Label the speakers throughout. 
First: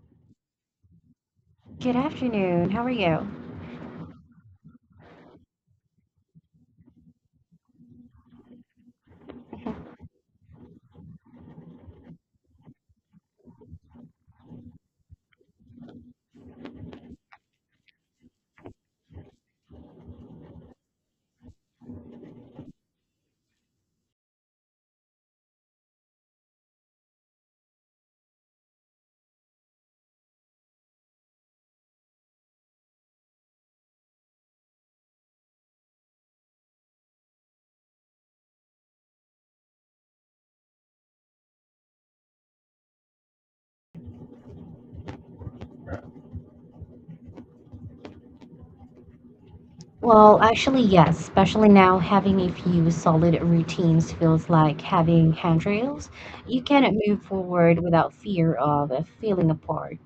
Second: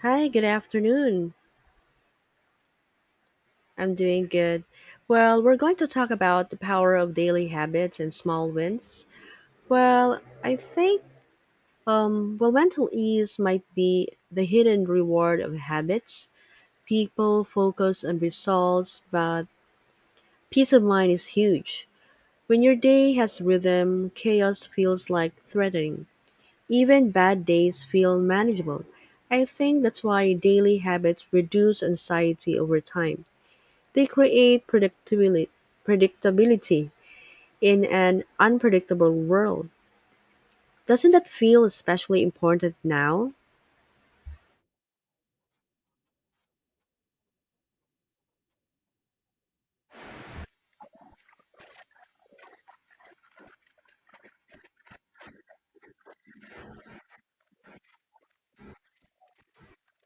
Speaker 1: Hi, good afternoon.
Speaker 2: Good afternoon. How are you?
Speaker 1: I'm doing good. Well, we're going to talk about the power of daily habits and small wins. Well, I think well mental ease might be the hidden reward of habits. People focus on results, but peace of mind is huge. When your day has rhythm, chaos feels like threatening. Even bad days feel manageable. I think that's why daily habits reduce anxiety over time. They create predictability in an unpredictable world. Doesn't that feel especially important now?
Speaker 2: Well, actually, yes, especially now having a few solid routines feels like having handrails. You can move forward without fear of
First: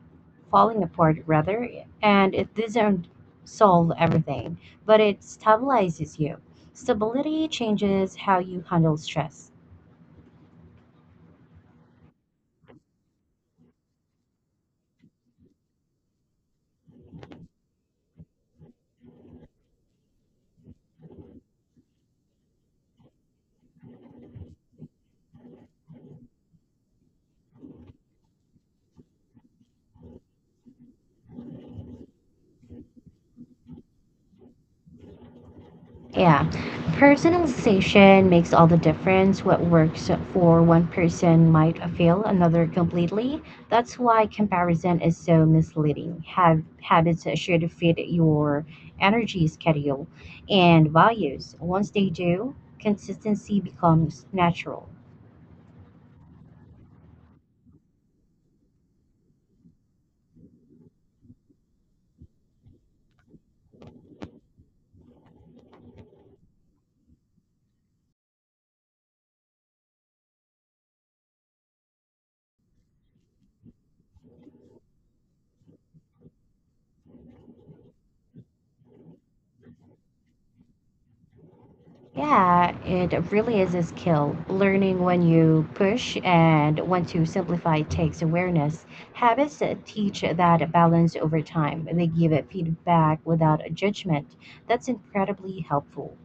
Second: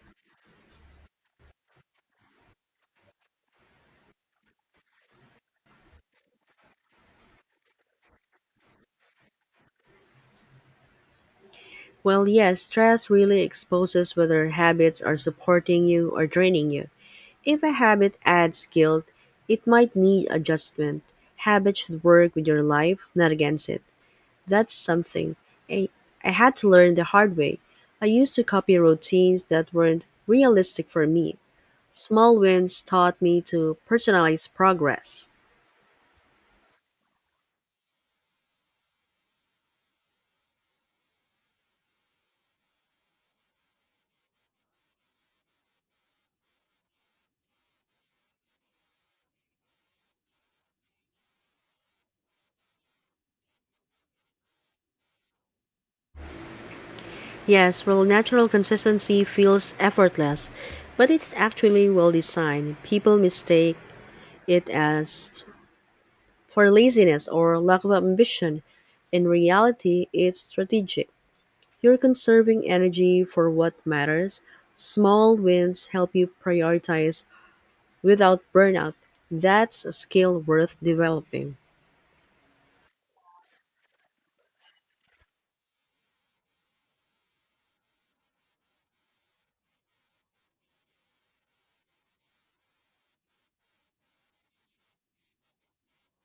Speaker 2: falling apart rather, and it doesn't solve everything, but it stabilizes you. Stability changes how you handle stress.
Speaker 1: Well, yes, stress really exposes whether habits are supporting you or draining you. If a habit adds guilt, it might need adjustment. Habits should work with your life, not against it. That's something I, I had to learn the hard way. I used to copy routines that weren't realistic for me. Small wins taught me to personalize progress.
Speaker 2: Yeah, personalization makes all the difference. What works for one person might fail another completely. That's why comparison is so misleading. Have habits should fit your energy schedule and values. Once they do, consistency becomes natural.
Speaker 1: Yes, while natural consistency feels effortless, but it's actually well designed. People mistake it as for laziness or lack of ambition. In reality, it's strategic. You're conserving energy for what matters. Small wins help you prioritize without burnout. That's a skill worth developing.
Speaker 2: Yeah, it really is a skill. Learning when you push and when to simplify takes awareness. Habits teach that balance over time. They give it feedback without a judgment. That's incredibly helpful.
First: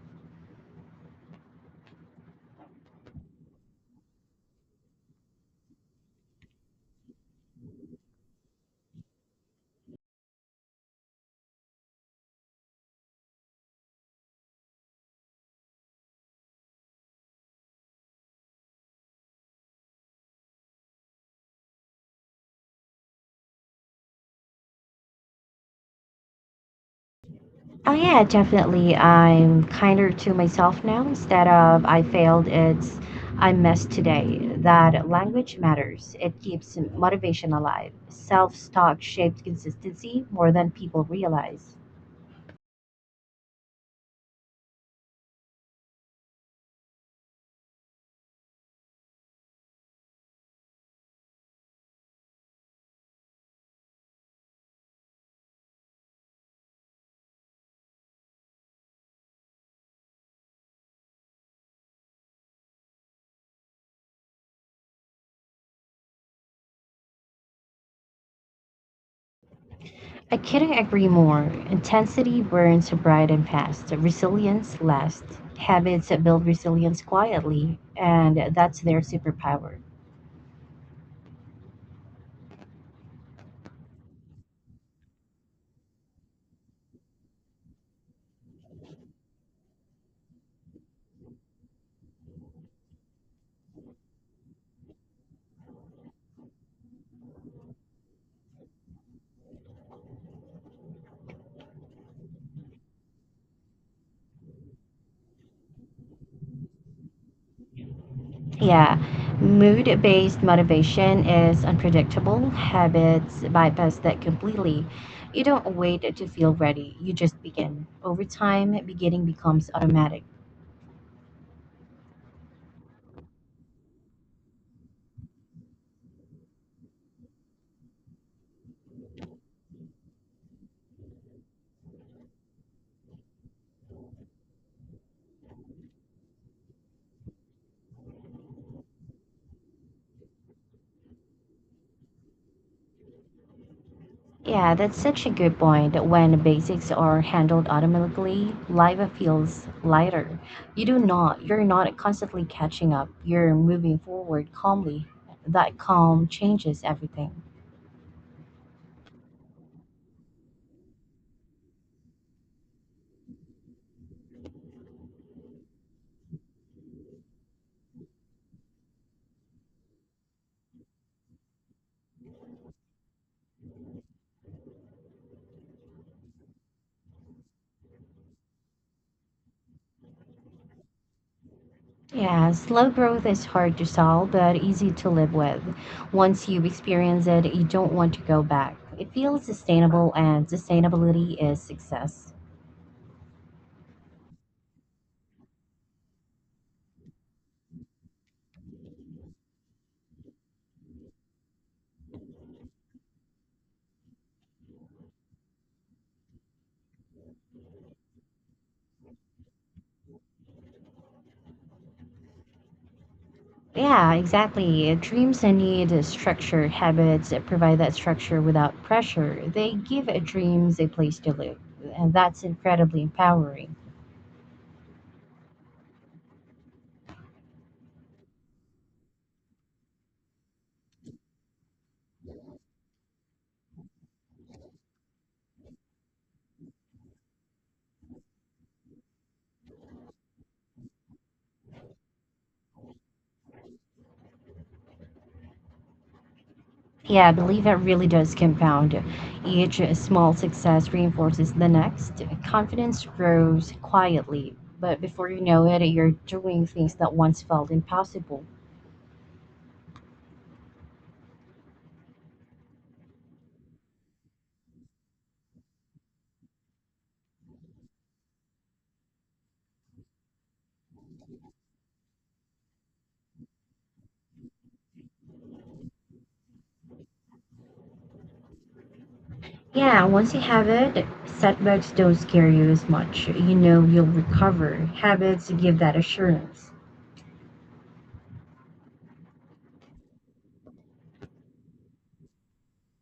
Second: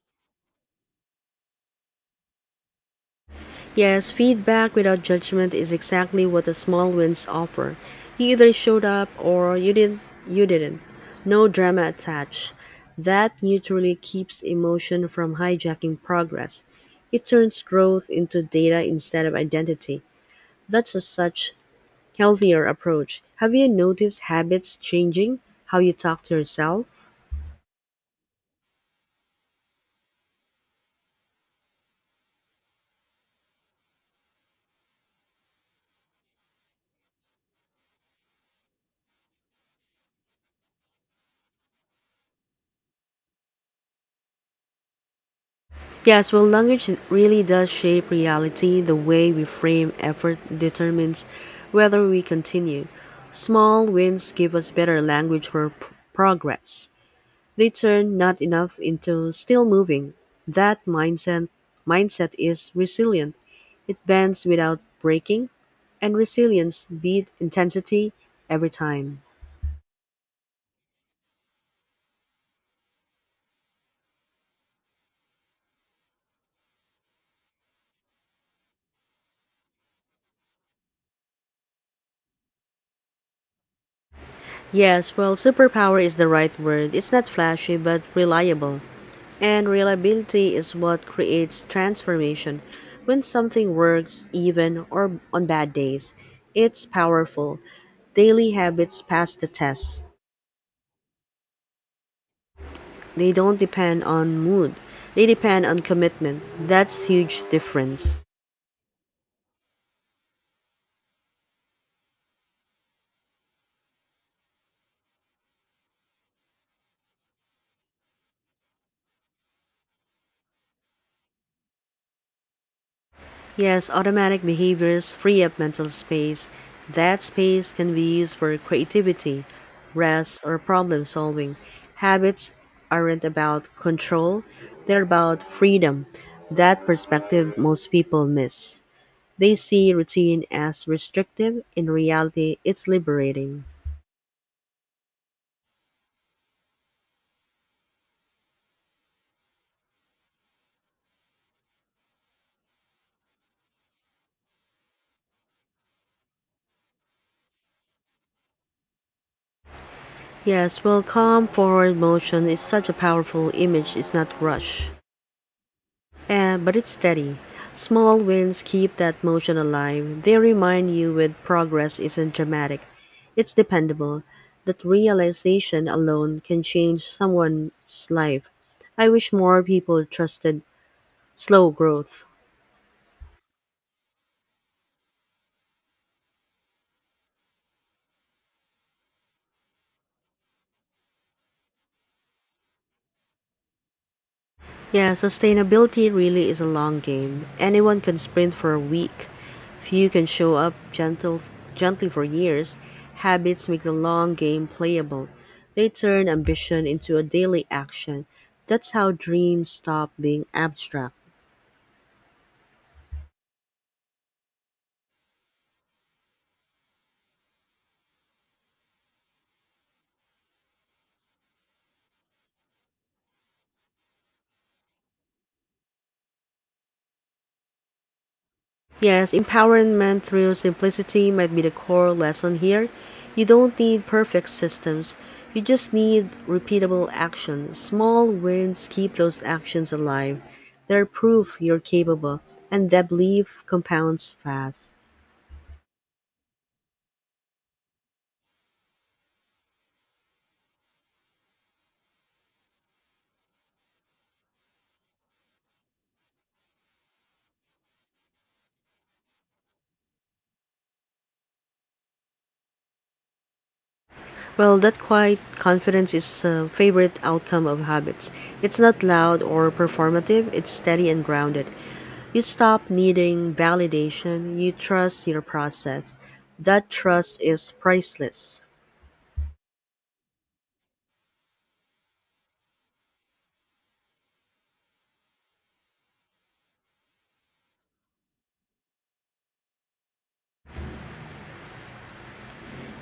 Speaker 1: Yes, feedback without judgment is exactly what the small wins offer. You either showed up or you didn't. No drama attached. That neutrally keeps emotion from hijacking progress. It turns growth into data instead of identity. That's a such healthier approach. Have you noticed habits changing how you talk to yourself?
Speaker 2: Oh, yeah, definitely. I'm kinder to myself now instead of I failed, it's I messed today. That language matters. It keeps motivation alive. Self talk shaped consistency more than people realize.
Speaker 1: Yes, well, language really does shape reality. The way we frame effort determines whether we continue. Small wins give us better language for progress. They turn not enough into still moving. That mindset is resilient. It bends without breaking, and resilience beat intensity every time.
Speaker 2: I couldn't agree more. Intensity burns bright and fast. Resilience lasts. Habits build resilience quietly, and that's their superpower.
Speaker 1: Yes, well, superpower is the right word. It's not flashy but reliable. And reliability is what creates transformation. When something works, even or on bad days, it's powerful. Daily habits pass the test. They don't depend on mood. They depend on commitment. That's huge difference.
Speaker 2: Yeah, mood based motivation is unpredictable. Habits bypass that completely. You don't wait to feel ready, you just begin. Over time, beginning becomes automatic.
Speaker 1: Yes, automatic behaviors free up mental space. That space can be used for creativity, rest, or problem solving. Habits aren't about control, they're about freedom. That perspective most people miss. They see routine as restrictive, in reality, it's liberating.
Speaker 2: Yeah, that's such a good point. When basics are handled automatically, life feels lighter. You're not constantly catching up. You're moving forward calmly. That calm changes everything.
Speaker 1: Yes, well, calm forward motion is such a powerful image, it's not rush. But it's steady. Small wins keep that motion alive. They remind you with progress isn't dramatic, it's dependable. That realization alone can change someone's life. I wish more people trusted slow growth.
Speaker 2: Yeah, slow growth is hard to solve, but easy to live with. Once you experience it, you don't want to go back. It feels sustainable, and sustainability is success.
Speaker 1: Yeah, sustainability really is a long game. Anyone can sprint for a week. Few can show up gently for years. Habits make the long game playable. They turn ambition into a daily action. That's how dreams stop being abstract.
Speaker 2: Yeah, exactly. Dreams need a structure. Habits that provide that structure without pressure. They give a dreams a place to live, and that's incredibly empowering.
Speaker 1: Yes, empowerment through simplicity might be the core lesson here. You don't need perfect systems. You just need repeatable action. Small wins keep those actions alive. They're proof you're capable, and that belief compounds fast.
Speaker 2: Yeah, I believe it really does compound. Each small success reinforces the next. Confidence grows quietly, but before you know it, you're doing things that once felt impossible.
Speaker 1: Well, that quiet confidence is a favorite outcome of habits. It's not loud or performative, it's steady and grounded. You stop needing validation, you trust your process. That trust is priceless.
Speaker 2: Yeah, once you have it, setbacks don't scare you as much. You know you'll recover. Habits give that assurance.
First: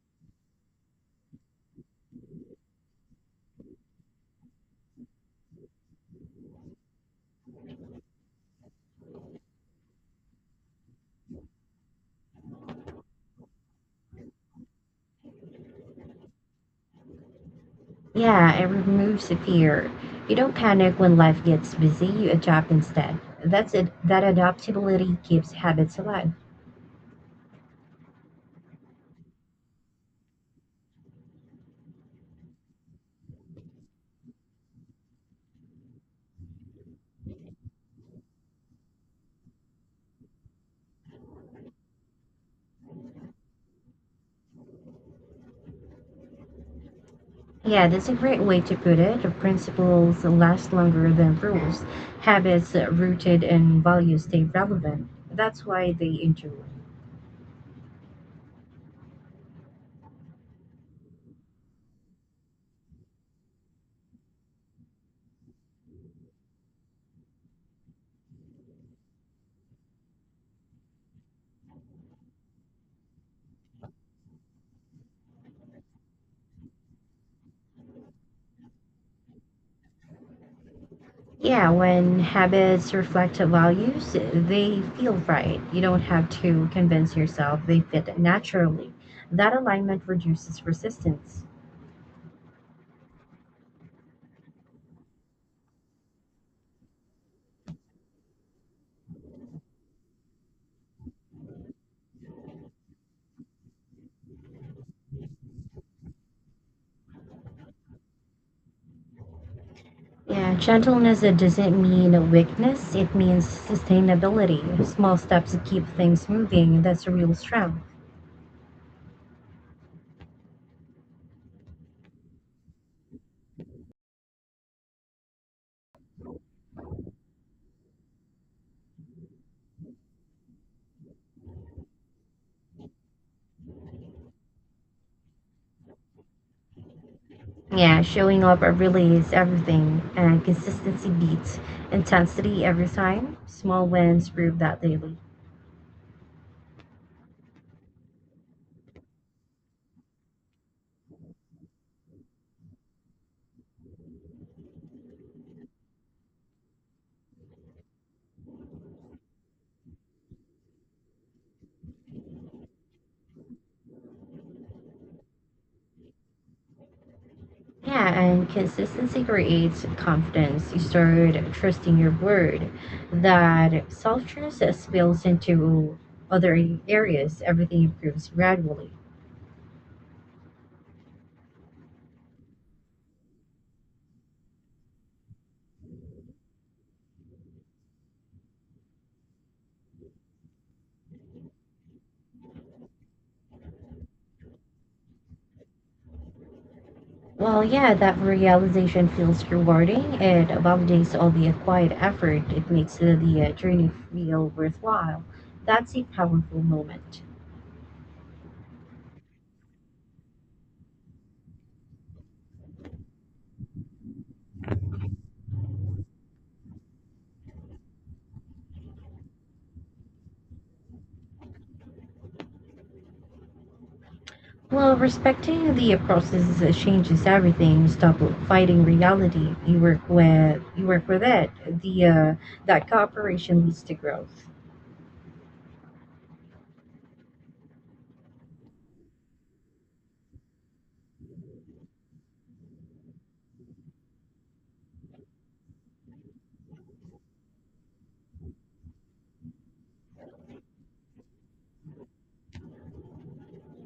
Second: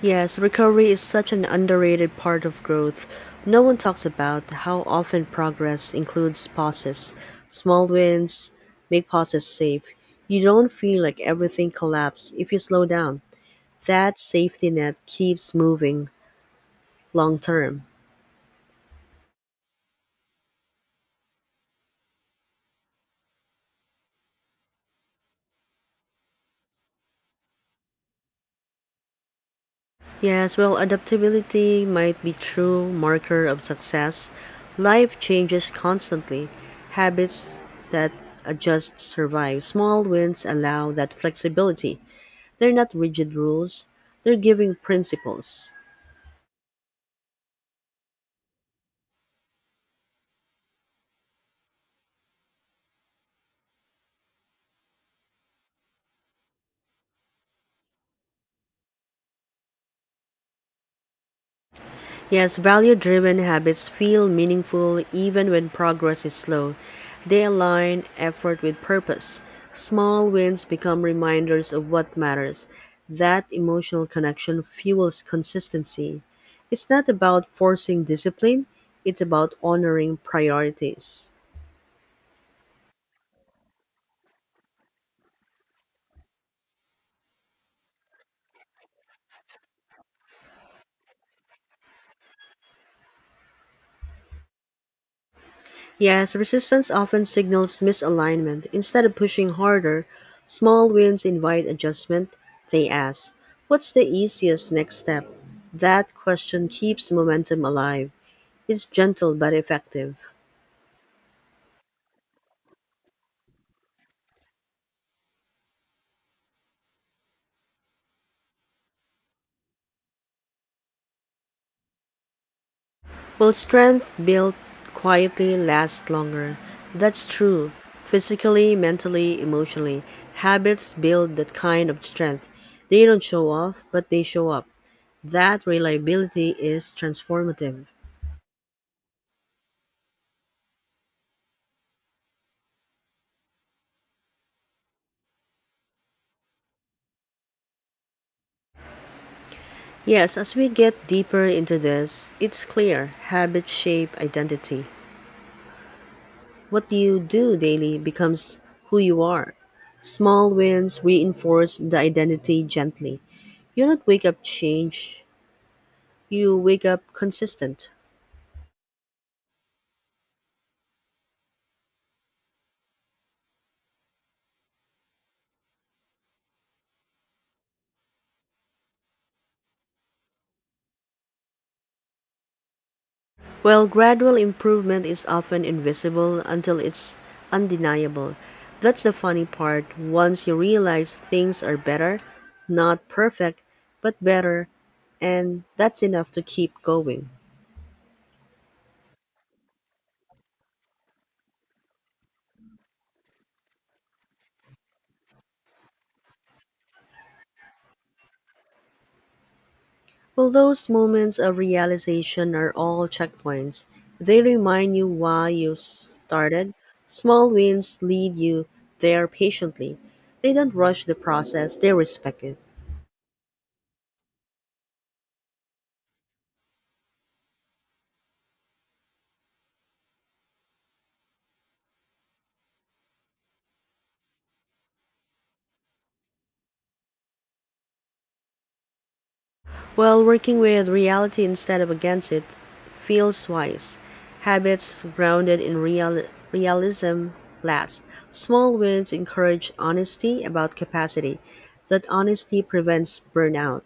Speaker 1: Yes, recovery is such an underrated part of growth. No one talks about how often progress includes pauses. Small wins make pauses safe. You don't feel like everything collapses if you slow down. That safety net keeps moving long term.
Speaker 2: Yeah, it removes the fear. You don't panic when life gets busy, you adapt instead. That's it. That adaptability keeps habits alive.
Speaker 1: Yes, well, adaptability might be true marker of success. Life changes constantly. Habits that adjust survive. Small wins allow that flexibility. They're not rigid rules, they're giving principles.
Speaker 2: Yeah, that's a great way to put it. The principles last longer than rules. Habits rooted in values stay relevant. That's why they endure.
Speaker 1: Yes, value driven habits feel meaningful even when progress is slow. They align effort with purpose. Small wins become reminders of what matters. That emotional connection fuels consistency. It's not about forcing discipline, it's about honoring priorities.
Speaker 2: Yeah, when habits reflect the values, they feel right. You don't have to convince yourself they fit naturally. That alignment reduces resistance.
Speaker 1: Yes, resistance often signals misalignment. Instead of pushing harder, small wins invite adjustment. They ask, what's the easiest next step? That question keeps momentum alive. It's gentle but effective.
Speaker 2: Yeah, gentleness, it doesn't mean weakness, it means sustainability. Small steps to keep things moving, that's a real strength.
Speaker 1: Will strength built quietly last longer? That's true. Physically, mentally, emotionally, habits build that kind of strength. They don't show off, but they show up. That reliability is transformative.
Speaker 2: Yeah, showing up really is everything, and consistency beats intensity every time. Small wins prove that daily.
Speaker 1: Yes, as we get deeper into this, it's clear habits shape identity. What you do daily becomes who you are. Small wins reinforce the identity gently. You don't wake up change, you wake up consistent.
Speaker 2: Yeah, and consistency creates confidence. You start trusting your word. That self trust spills into other areas, everything improves gradually.
Speaker 1: While gradual improvement is often invisible until it's undeniable, that's the funny part. Once you realize things are better, not perfect, but better, and that's enough to keep going.
Speaker 2: Well, yeah, that realization feels rewarding. It validates all the acquired effort. It makes the journey feel worthwhile. That's a powerful moment.
Speaker 1: Well, those moments of realization are all checkpoints. They remind you why you started. Small wins lead you there patiently. They don't rush the process, they respect it.
Speaker 2: Well, respecting the process changes everything. You stop fighting reality. You work with it. The that cooperation leads to growth.
Speaker 1: Well, working with reality instead of against it feels wise. Habits grounded in realism last. Small wins encourage honesty about capacity. That honesty prevents burnout.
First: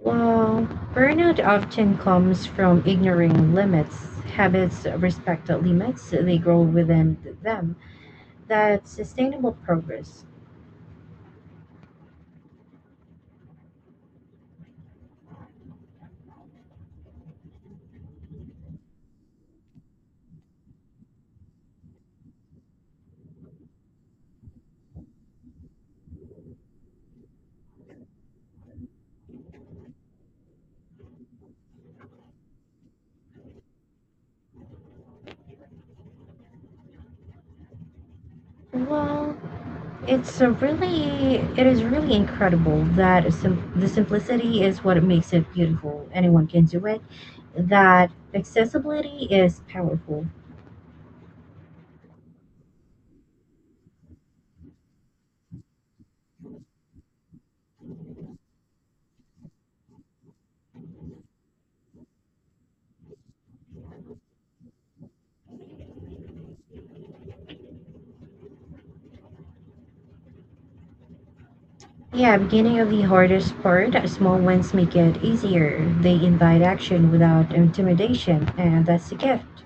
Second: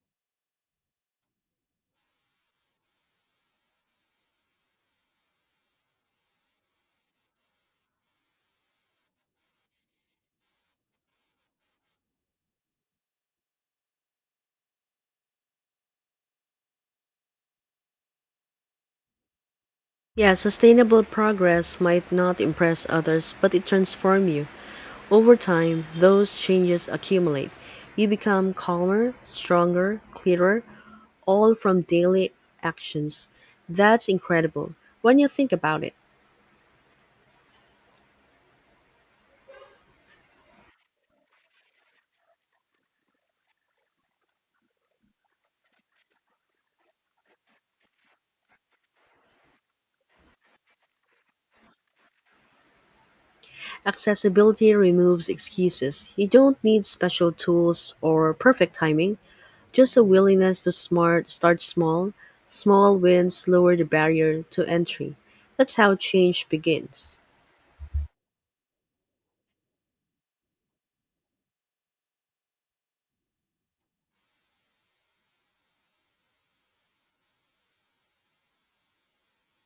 Speaker 2: Well, burnout often comes from ignoring limits. Habits respect the limits. They grow within them that sustainable progress?
Speaker 1: Yeah, sustainable progress might not impress others, but it transforms you. Over time, those changes accumulate. You become calmer, stronger, clearer, all from daily actions. That's incredible when you think about it.
Speaker 2: Well, it is really incredible that the simplicity is what makes it beautiful. Anyone can do it. That accessibility is powerful.
Speaker 1: Accessibility removes excuses. You don't need special tools or perfect timing, just a willingness to smart start small. Small wins lower the barrier to entry. That's how change begins.
Speaker 2: Yeah, beginning of the hardest part, small wins make it easier. They invite action without intimidation, and that's a gift.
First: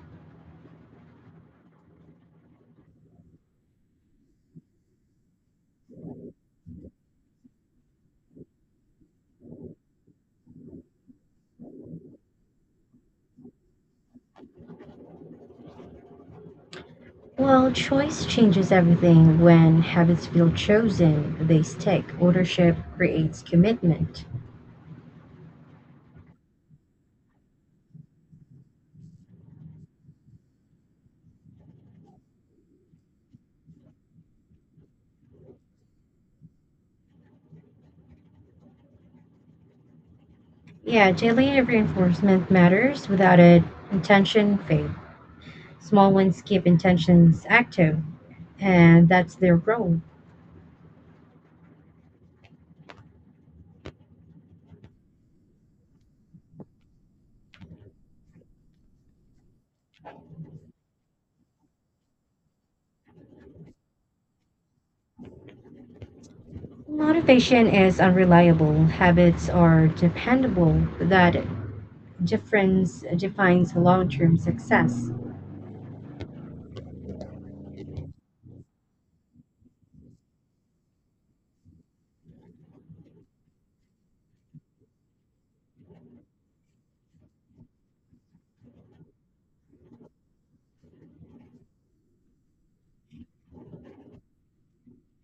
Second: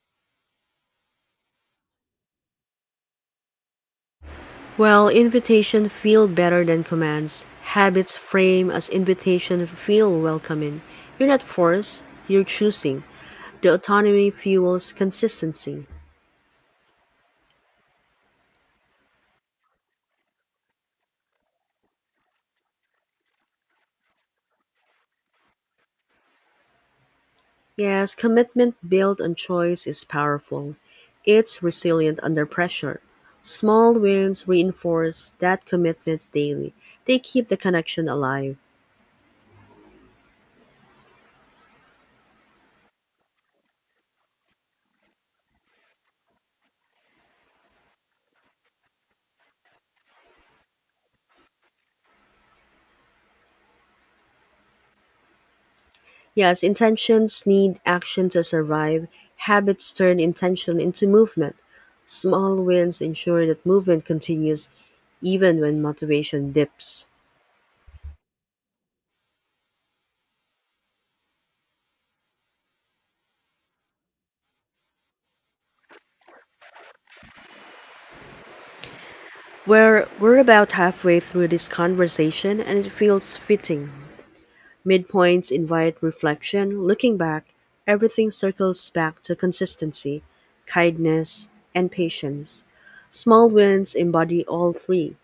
Speaker 1: While invitation feel better than commands, habits frame as invitation feel welcoming. You're not forced, you're choosing. The autonomy fuels consistency.
Speaker 2: Well, choice changes everything. When habits feel chosen, they stick. Ownership creates commitment.
Speaker 1: Yes, commitment built on choice is powerful. It's resilient under pressure. Small wins reinforce that commitment daily. They keep the connection alive.
Speaker 2: Yeah, daily reinforcement matters without it. Intention fades. Small ones keep intentions active, and that's their role.
Speaker 1: Yes, intentions need action to survive. Habits turn intention into movement. Small wins ensure that movement continues even when motivation dips.
Speaker 2: Motivation is unreliable. Habits are dependable. That difference defines long term success.
Speaker 1: We're about halfway through this conversation and it feels fitting. Midpoints invite reflection. Looking back, everything circles back to consistency, kindness, and patience. Small wins embody all three.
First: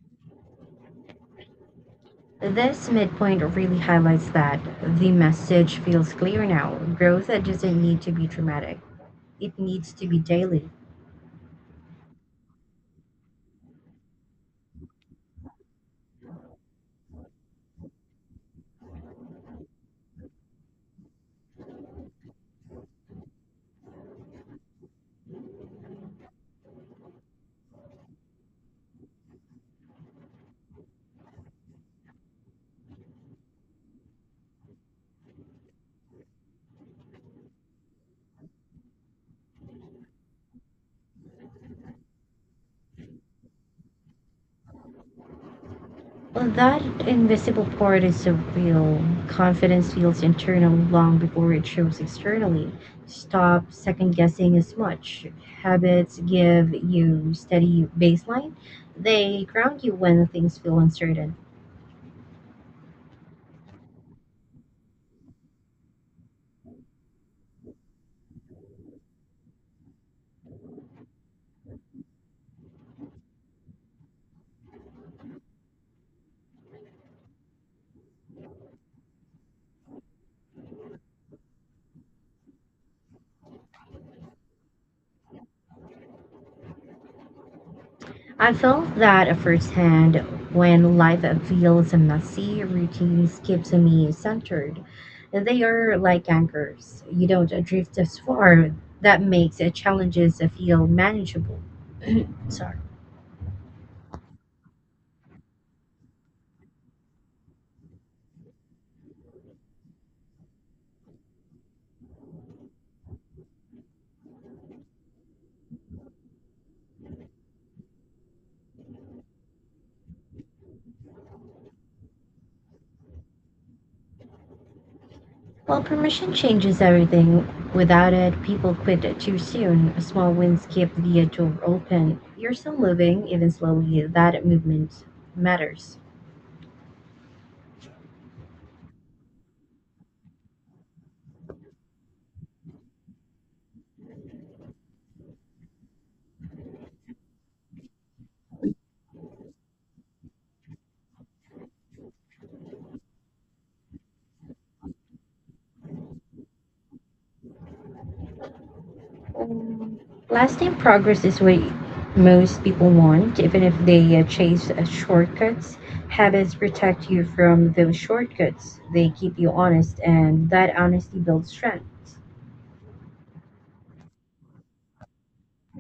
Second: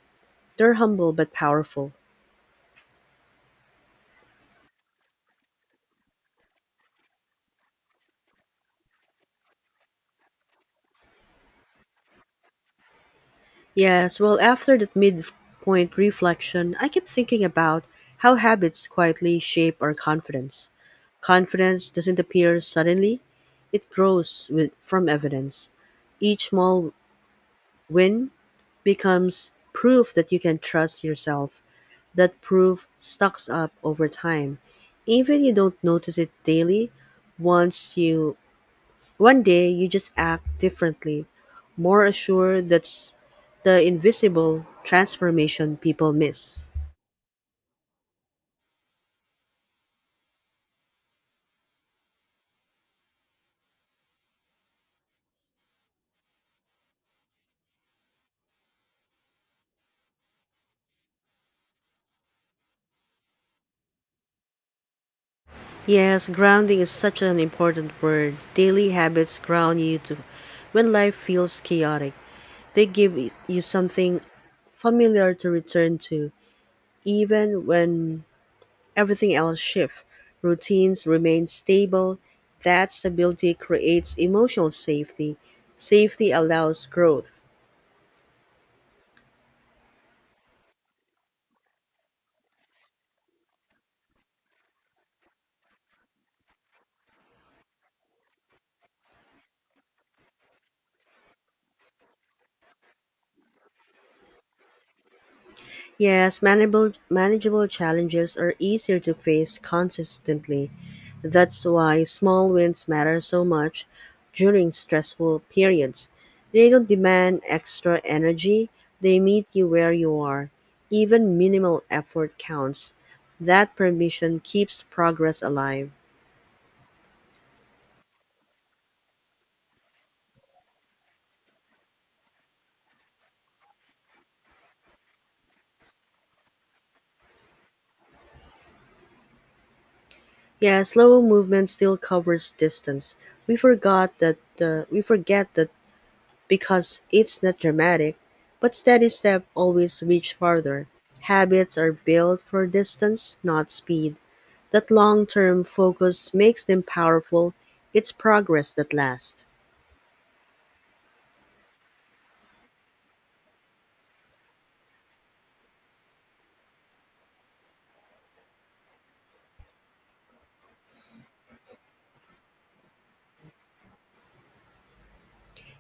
Speaker 1: They're humble but powerful.
Speaker 2: This midpoint really highlights that. The message feels clear now. Growth doesn't need to be dramatic, it needs to be daily.
Speaker 1: Yes, well, after that midpoint reflection, I kept thinking about how habits quietly shape our confidence. Confidence doesn't appear suddenly, it grows from evidence. Each small win becomes proof that you can trust yourself. That proof stocks up over time. Even you don't notice it daily, once you one day you just act differently, more assured. That's the invisible transformation people
Speaker 2: Well,
Speaker 1: miss.
Speaker 2: that invisible part is so real. Confidence feels internal long before it shows externally. Stop second guessing as much. Habits give you steady baseline. They ground you when things feel uncertain.
Speaker 1: Yes, grounding is such an important word. Daily habits ground you to when life feels chaotic. They give you something familiar to return to, even when everything else shifts. Routines remain stable. That stability creates emotional safety. Safety allows growth.
Speaker 2: I felt that firsthand when life feels messy, routines keeps me centered. They are like anchors. You don't drift as far. That makes challenges feel manageable. Sorry.
Speaker 1: Yes, manageable challenges are easier to face consistently. That's why small wins matter so much during stressful periods. They don't demand extra energy, they meet you where you are. Even minimal effort counts. That permission keeps progress
Speaker 2: While
Speaker 1: alive.
Speaker 2: permission changes everything. Without it, people quit it too soon. Small wins keep the door open. You're still moving, even slowly. That movement matters.
Speaker 1: Yeah, slow movement still covers distance. We forget that because it's not dramatic, but steady step always reach farther. Habits are built for distance, not speed. That long term focus makes them powerful. It's progress that lasts.
Speaker 2: Um, Lasting progress is what most people want, even if they chase shortcuts. Habits protect you from those shortcuts. They keep you honest, and that honesty builds strength.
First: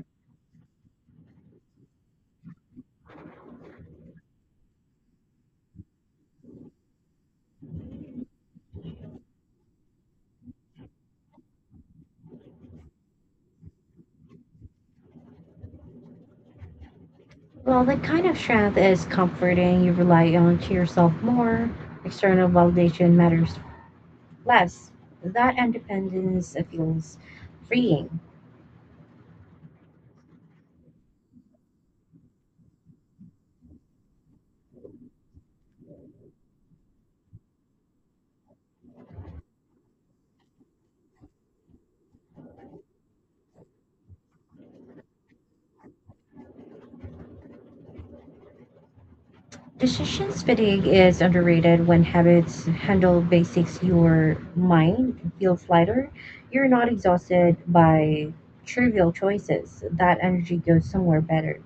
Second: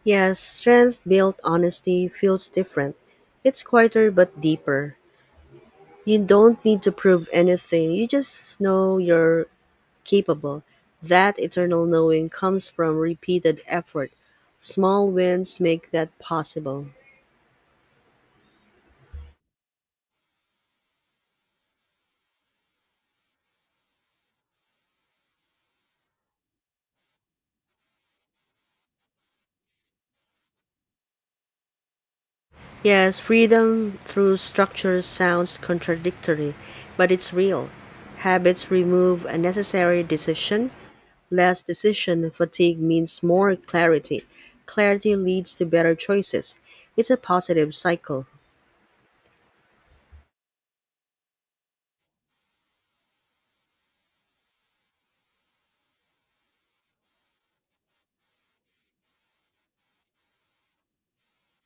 Speaker 1: Yes, strength built honesty feels different. It's quieter but deeper. You don't need to prove anything, you just know you're capable. That eternal knowing comes from repeated effort. Small wins make that possible.
Speaker 2: Well, that kind of strength is comforting. You rely on to yourself more. External validation matters less, that independence feels freeing.
Speaker 1: Yes, freedom through structure sounds contradictory, but it's real. Habits remove unnecessary decision. Less decision fatigue means more clarity. Clarity leads to better choices. It's a positive cycle.
Speaker 2: Decisions fatigue is underrated when habits handle basics, your mind feels lighter. You're not exhausted by trivial choices. That energy goes somewhere better.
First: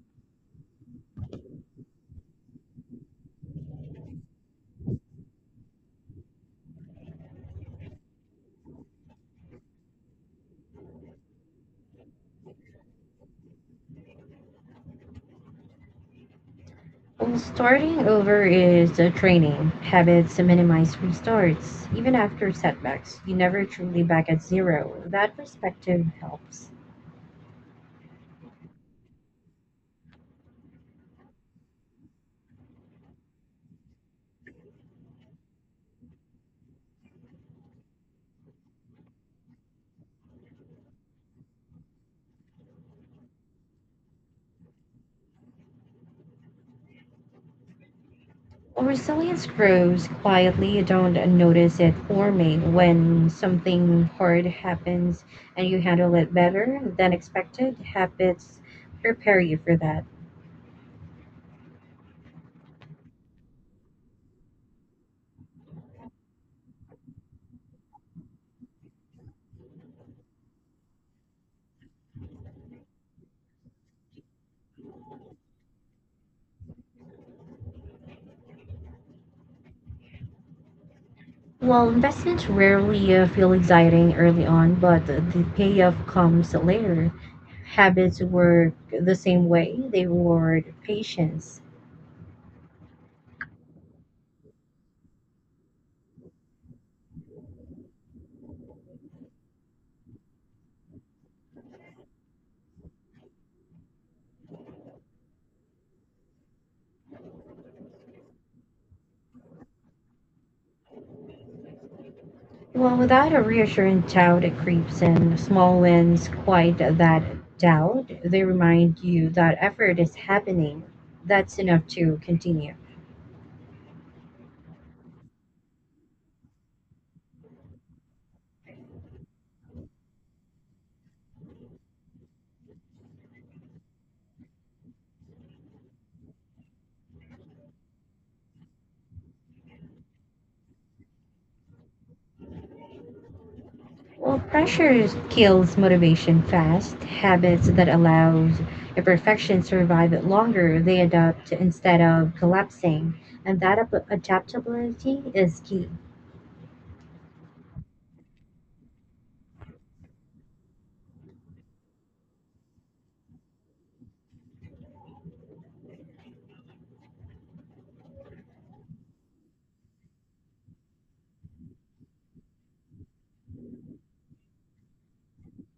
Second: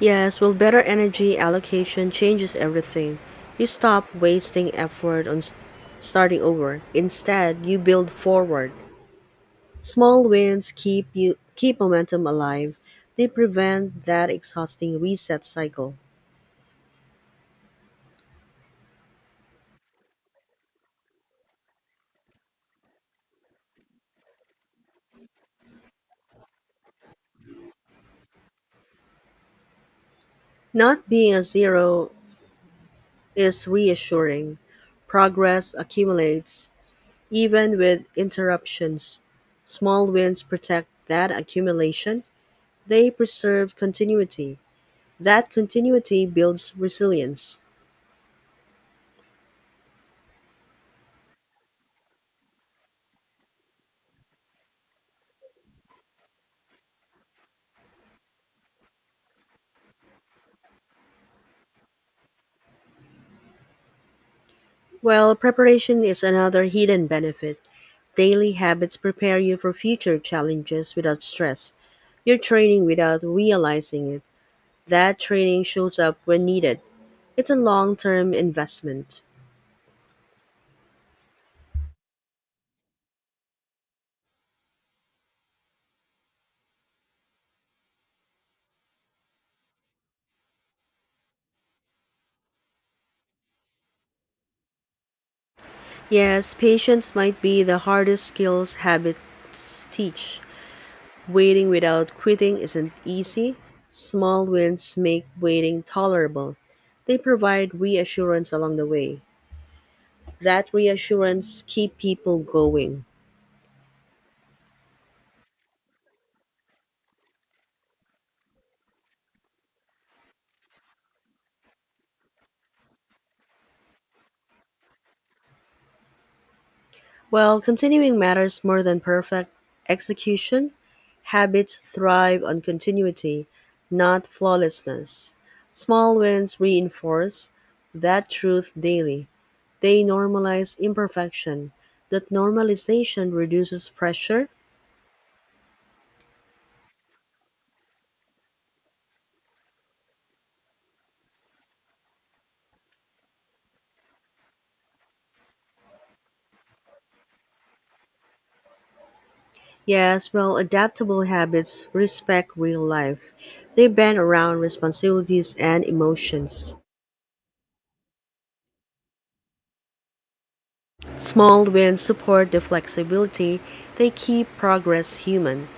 Speaker 1: Yes, well, better energy allocation changes everything. You stop wasting effort on starting over. Instead, you build forward. Small wins keep momentum alive. They prevent that exhausting reset cycle.
Speaker 2: Well, starting over is a training. Habits minimize restarts. Even after setbacks, you never truly back at zero. That perspective helps.
Speaker 1: Not being a zero is reassuring. Progress accumulates even with interruptions. Small wins protect that accumulation. They preserve continuity. That continuity builds resilience.
Speaker 2: Resilience grows quietly. You don't notice it forming when something hard happens and you handle it better than expected. Habits prepare you for that.
Speaker 1: Well, preparation is another hidden benefit. Daily habits prepare you for future challenges without stress. You're training without realizing it. That training shows up when needed. It's a long term investment.
Speaker 2: Well, investments rarely feel exciting early on, but the payoff comes later. Habits work the same way, they reward patience.
Speaker 1: Yes, patience might be the hardest skills habits teach. Waiting without quitting isn't easy. Small wins make waiting tolerable. They provide reassurance along the way. That reassurance keep people
Speaker 2: Well,
Speaker 1: going.
Speaker 2: without a reassuring doubt, it creeps in. Small wins quiet that doubt. They remind you that effort is happening. That's enough to continue.
Speaker 1: While continuing matters more than perfect execution, habits thrive on continuity, not flawlessness. Small wins reinforce that truth daily. They normalize imperfection. That normalization reduces
Speaker 2: Well,
Speaker 1: pressure.
Speaker 2: pressure kills motivation fast. Habits that allows imperfection survive it longer. They adapt instead of collapsing, and that adaptability is key.
Speaker 1: Yes, well, adaptable habits respect real life. They bend around responsibilities and emotions. Small wins support the flexibility. They keep progress human.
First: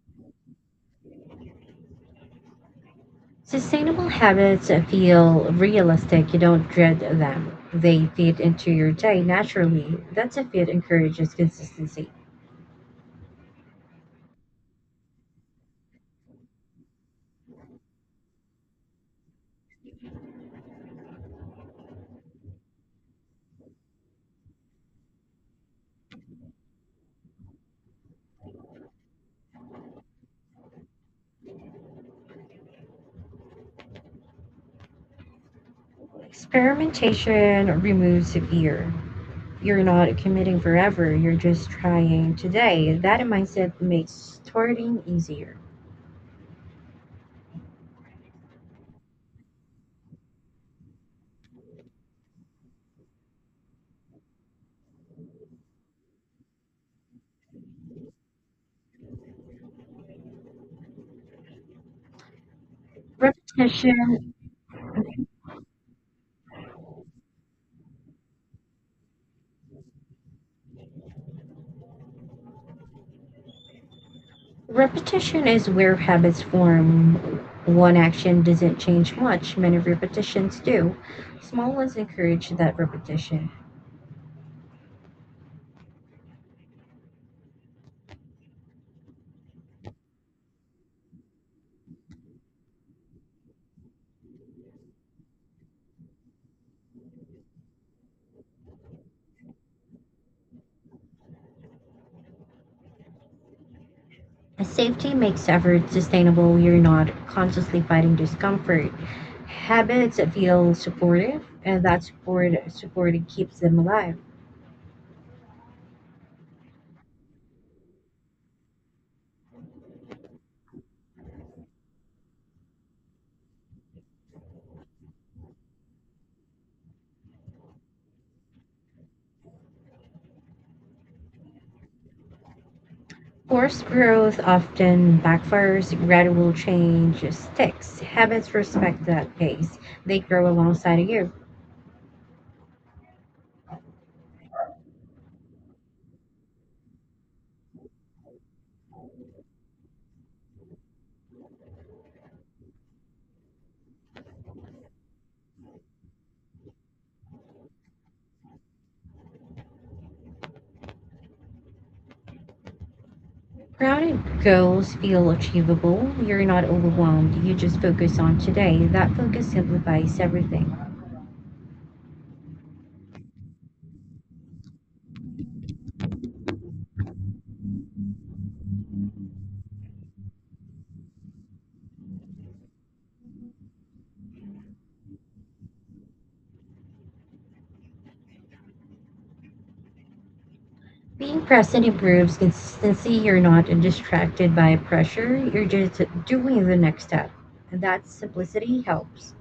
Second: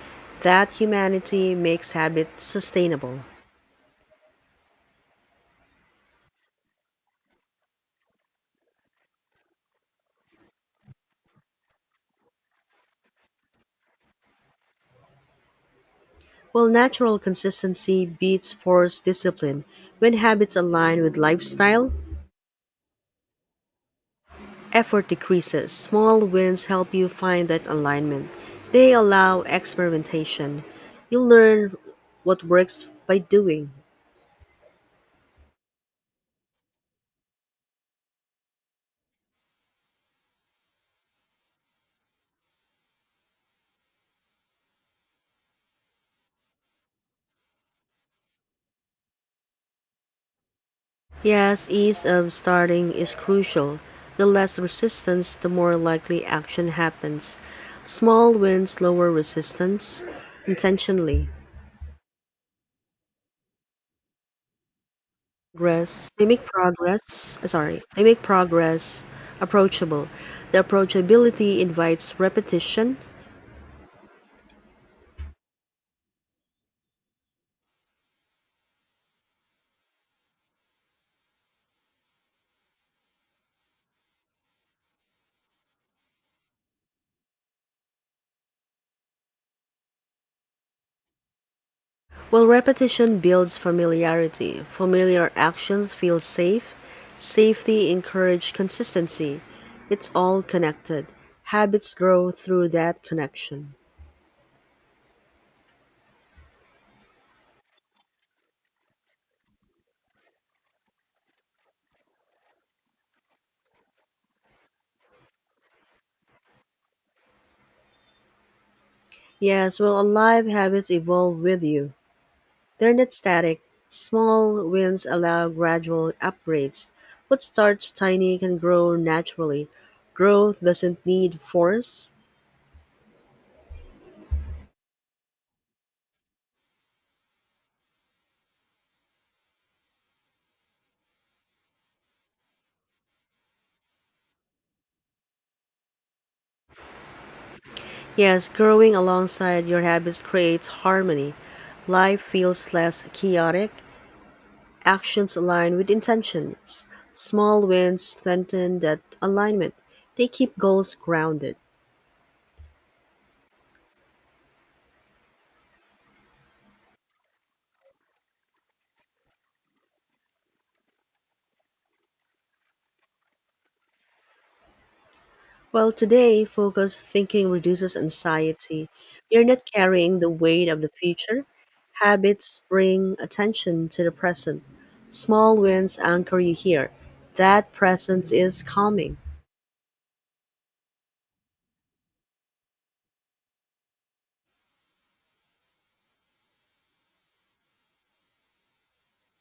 Speaker 1: That humanity makes habit sustainable.
Speaker 2: Sustainable habits feel realistic. You don't dread them. They fit into your day naturally. That a fit encourages consistency.
Speaker 1: While natural consistency beats forced discipline, when habits align with lifestyle, effort decreases. Small wins help you find that alignment. They allow experimentation. You learn what works by doing.
Speaker 2: Experimentation removes fear. You're not committing forever, you're just trying today. That mindset makes starting easier.
Speaker 1: Yes, ease of starting is crucial. The less resistance, the more likely action happens. Small wins lower resistance intentionally.
Speaker 2: Repetition
Speaker 1: Progress, they make progress sorry they make progress approachable. The approachability invites repetition.
Speaker 2: repetition is where habits form. One action doesn't change much, many repetitions do. Small ones encourage that repetition.
Speaker 1: While repetition builds familiarity, familiar actions feel safe. Safety encourage consistency. It's all connected. Habits grow through that connection.
Speaker 2: Safety makes effort sustainable. You're not consciously fighting discomfort. Habits that feel supportive, and that support keeps them alive.
Speaker 1: Yes, well, alive habits evolve with you. They're not static; small wins allow gradual upgrades. What starts tiny can grow naturally. Growth doesn't need force.
Speaker 2: Forced growth often backfires. Gradual change sticks. Habits respect that pace. They grow alongside of you.
Speaker 1: Yes, growing alongside your habits creates harmony. Life feels less chaotic. Actions align with intentions. Small wins strengthen that alignment. They keep goals grounded.
Speaker 2: Grounded goals feel achievable. You're not overwhelmed. You just focus on today. That focus simplifies everything.
Speaker 1: Well, today, focused thinking reduces anxiety. You're not carrying the weight of the future. Habits bring attention to the present. Small wins anchor you here. That presence is calming.
Speaker 2: Being present improves consistency. You're not distracted by pressure. You're just doing the next step. And that simplicity helps.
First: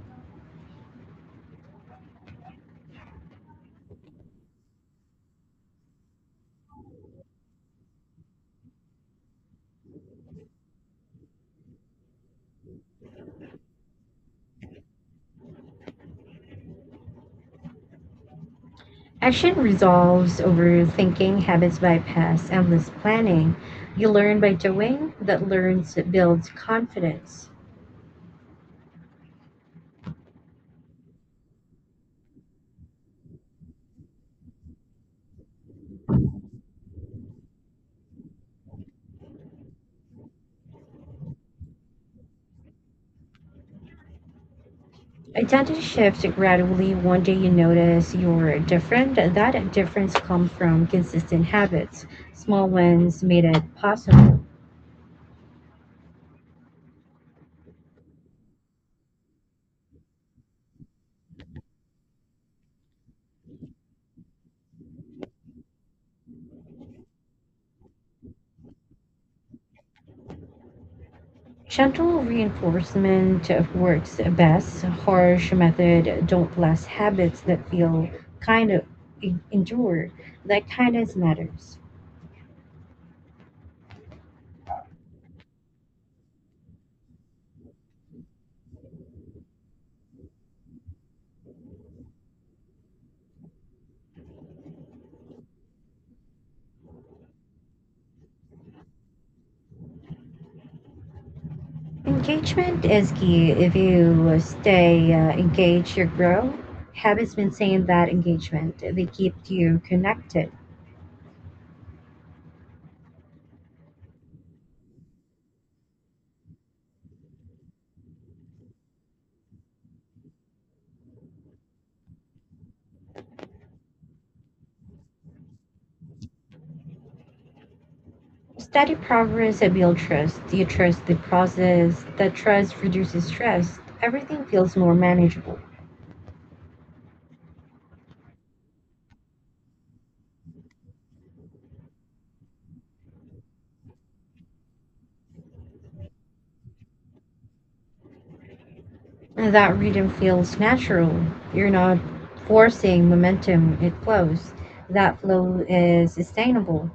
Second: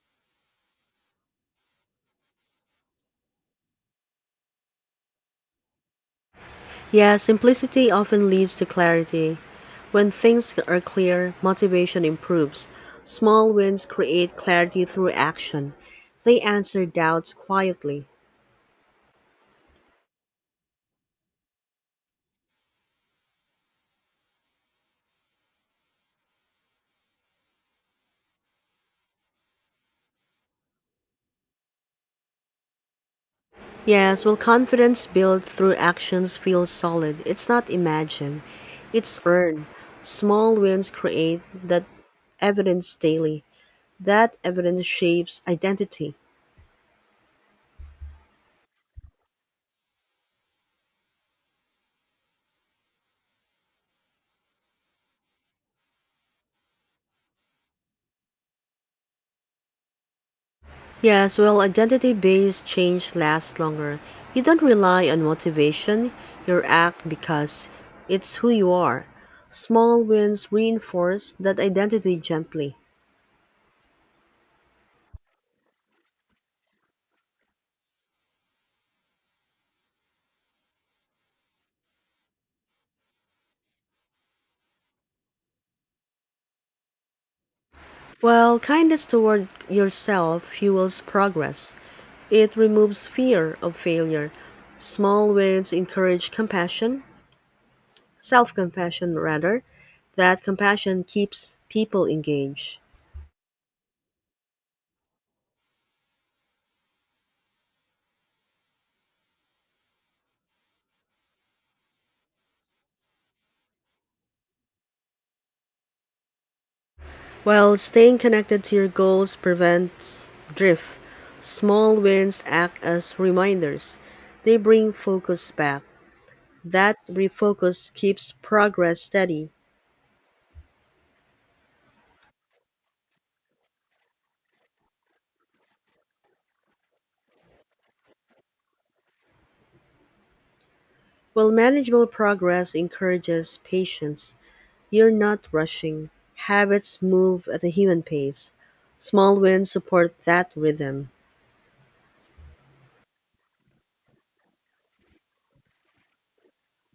Speaker 1: Yeah, simplicity often leads to clarity. When things are clear, motivation improves. Small wins create clarity through action. They answer doubts quietly.
Speaker 2: Action resolves overthinking. Habits bypass endless planning. You learn by doing. That learns builds confidence.
Speaker 1: Yes, well, confidence built through actions feels solid. It's not imagined, it's earned. Small wins create that evidence daily. That evidence shapes
Speaker 2: Identity
Speaker 1: identity.
Speaker 2: shifts gradually. One day you notice you're different. That difference comes from consistent habits. Small wins made it possible.
Speaker 1: Yes, well, identity based change lasts longer. You don't rely on motivation, you act because it's who you are. Small wins reinforce that identity
Speaker 2: Gentle
Speaker 1: gently.
Speaker 2: reinforcement works best. Harsh method don't last habits that feel kind of endure. That kindness matters.
Speaker 1: Well, kindness toward yourself fuels progress. It removes fear of failure. Small wins encourage self compassion rather. That compassion keeps people engaged.
Speaker 2: Engagement is key. If you stay engaged, you grow. Habits maintain that engagement. They keep you connected.
Speaker 1: While staying connected to your goals prevents drift, small wins act as reminders. They bring focus back. That refocus keeps
Speaker 2: Steady
Speaker 1: progress steady,
Speaker 2: progress builds trust. You trust the process. That trust reduces stress. Everything feels more manageable.
Speaker 1: while manageable progress encourages patience. You're not rushing; habits move at a human pace. Small
Speaker 2: And
Speaker 1: wins
Speaker 2: that rhythm
Speaker 1: support that
Speaker 2: feels
Speaker 1: rhythm.
Speaker 2: natural. You're not forcing momentum, it flows. That flow is sustainable.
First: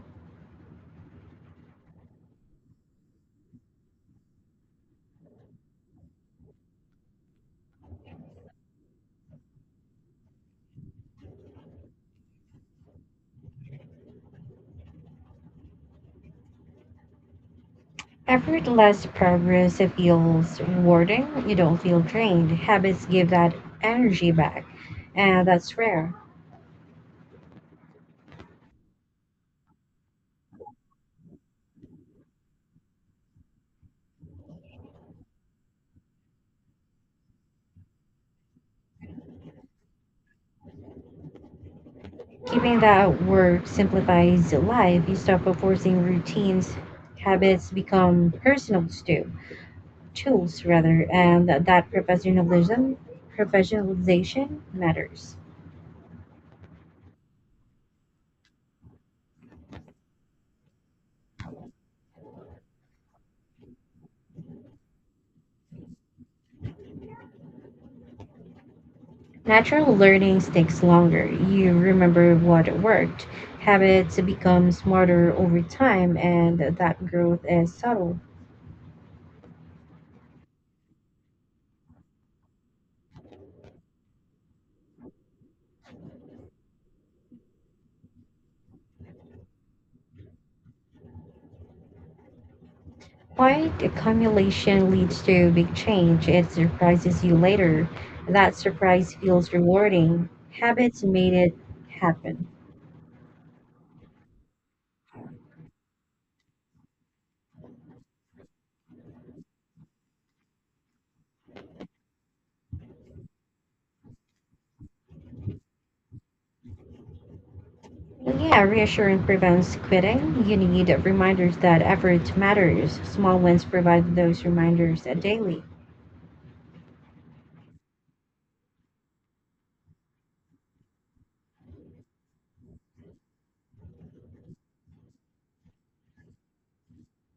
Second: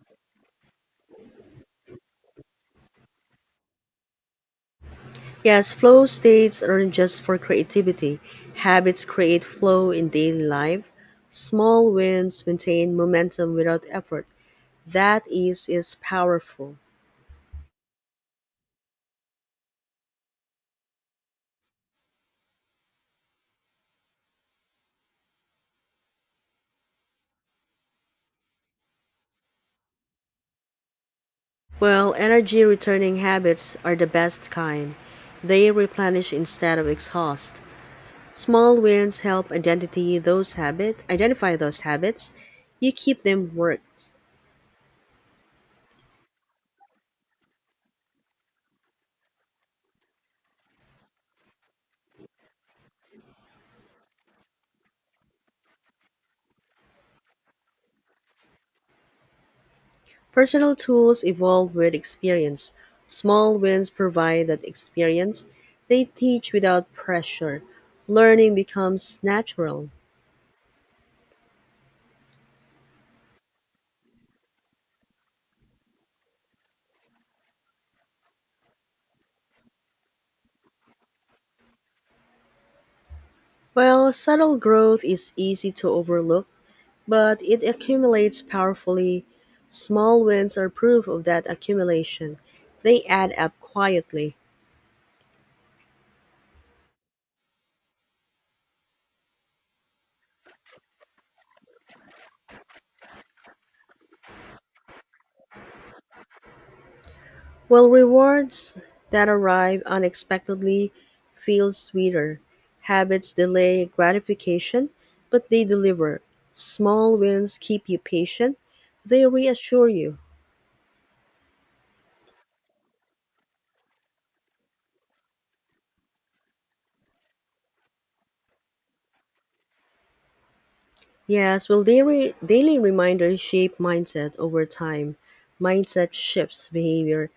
Speaker 1: Yes, flow states aren't just for creativity. Habits create flow in daily life. Small wins maintain momentum without effort. That ease is powerful.
Speaker 2: Effortless progress feels rewarding. You don't feel drained. Habits give that energy back, and that's rare.
Speaker 1: Well, energy returning habits are the best kind. They replenish instead of exhaust. Small wins help identify those habits.
Speaker 2: Keeping
Speaker 1: You
Speaker 2: that
Speaker 1: keep them
Speaker 2: work
Speaker 1: worked.
Speaker 2: simplifies life. You stop forcing routines. Habits become personal too, tools rather, and that professionalization matters.
Speaker 1: Personal tools evolve with experience. Small wins provide that experience. They teach without pressure. Learning becomes natural.
Speaker 2: Natural learning takes longer. You remember what worked. Habits become smarter over time, and that growth is subtle.
Speaker 1: While subtle growth is easy to overlook, but it accumulates powerfully. Small wins are proof of that accumulation. They add up
Speaker 2: Quiet
Speaker 1: quietly.
Speaker 2: accumulation leads to big change. It surprises you later. That surprise feels rewarding. Habits made it happen.
Speaker 1: Well, rewards that arrive unexpectedly feel sweeter. Habits delay gratification, but they deliver. Small wins keep you patient.
Speaker 2: Yeah,
Speaker 1: They
Speaker 2: reassurance prevents
Speaker 1: reassure you.
Speaker 2: quitting. You need reminders that effort matters. Small wins provide those reminders daily.
Speaker 1: Yes, well, daily reminders shape mindset over time. Mindset shifts behavior.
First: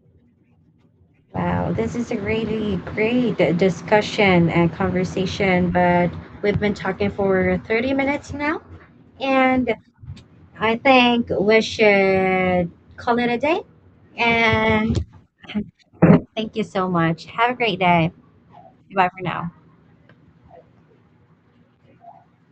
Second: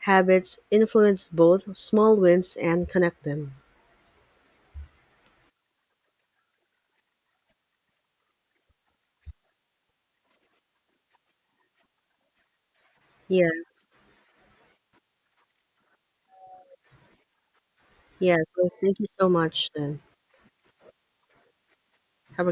Speaker 1: Habits influence
Speaker 2: Wow,
Speaker 1: both
Speaker 2: this is
Speaker 1: small
Speaker 2: a
Speaker 1: wins
Speaker 2: really
Speaker 1: and connect
Speaker 2: great
Speaker 1: them.
Speaker 2: discussion and conversation, but we've been talking for 30 minutes now, and I think we should call it a day.
Speaker 1: Yes,
Speaker 2: And thank you so much. Have a great day.
Speaker 1: yes. Well, thank you
Speaker 2: Bye for
Speaker 1: so
Speaker 2: now.
Speaker 1: much then. Have a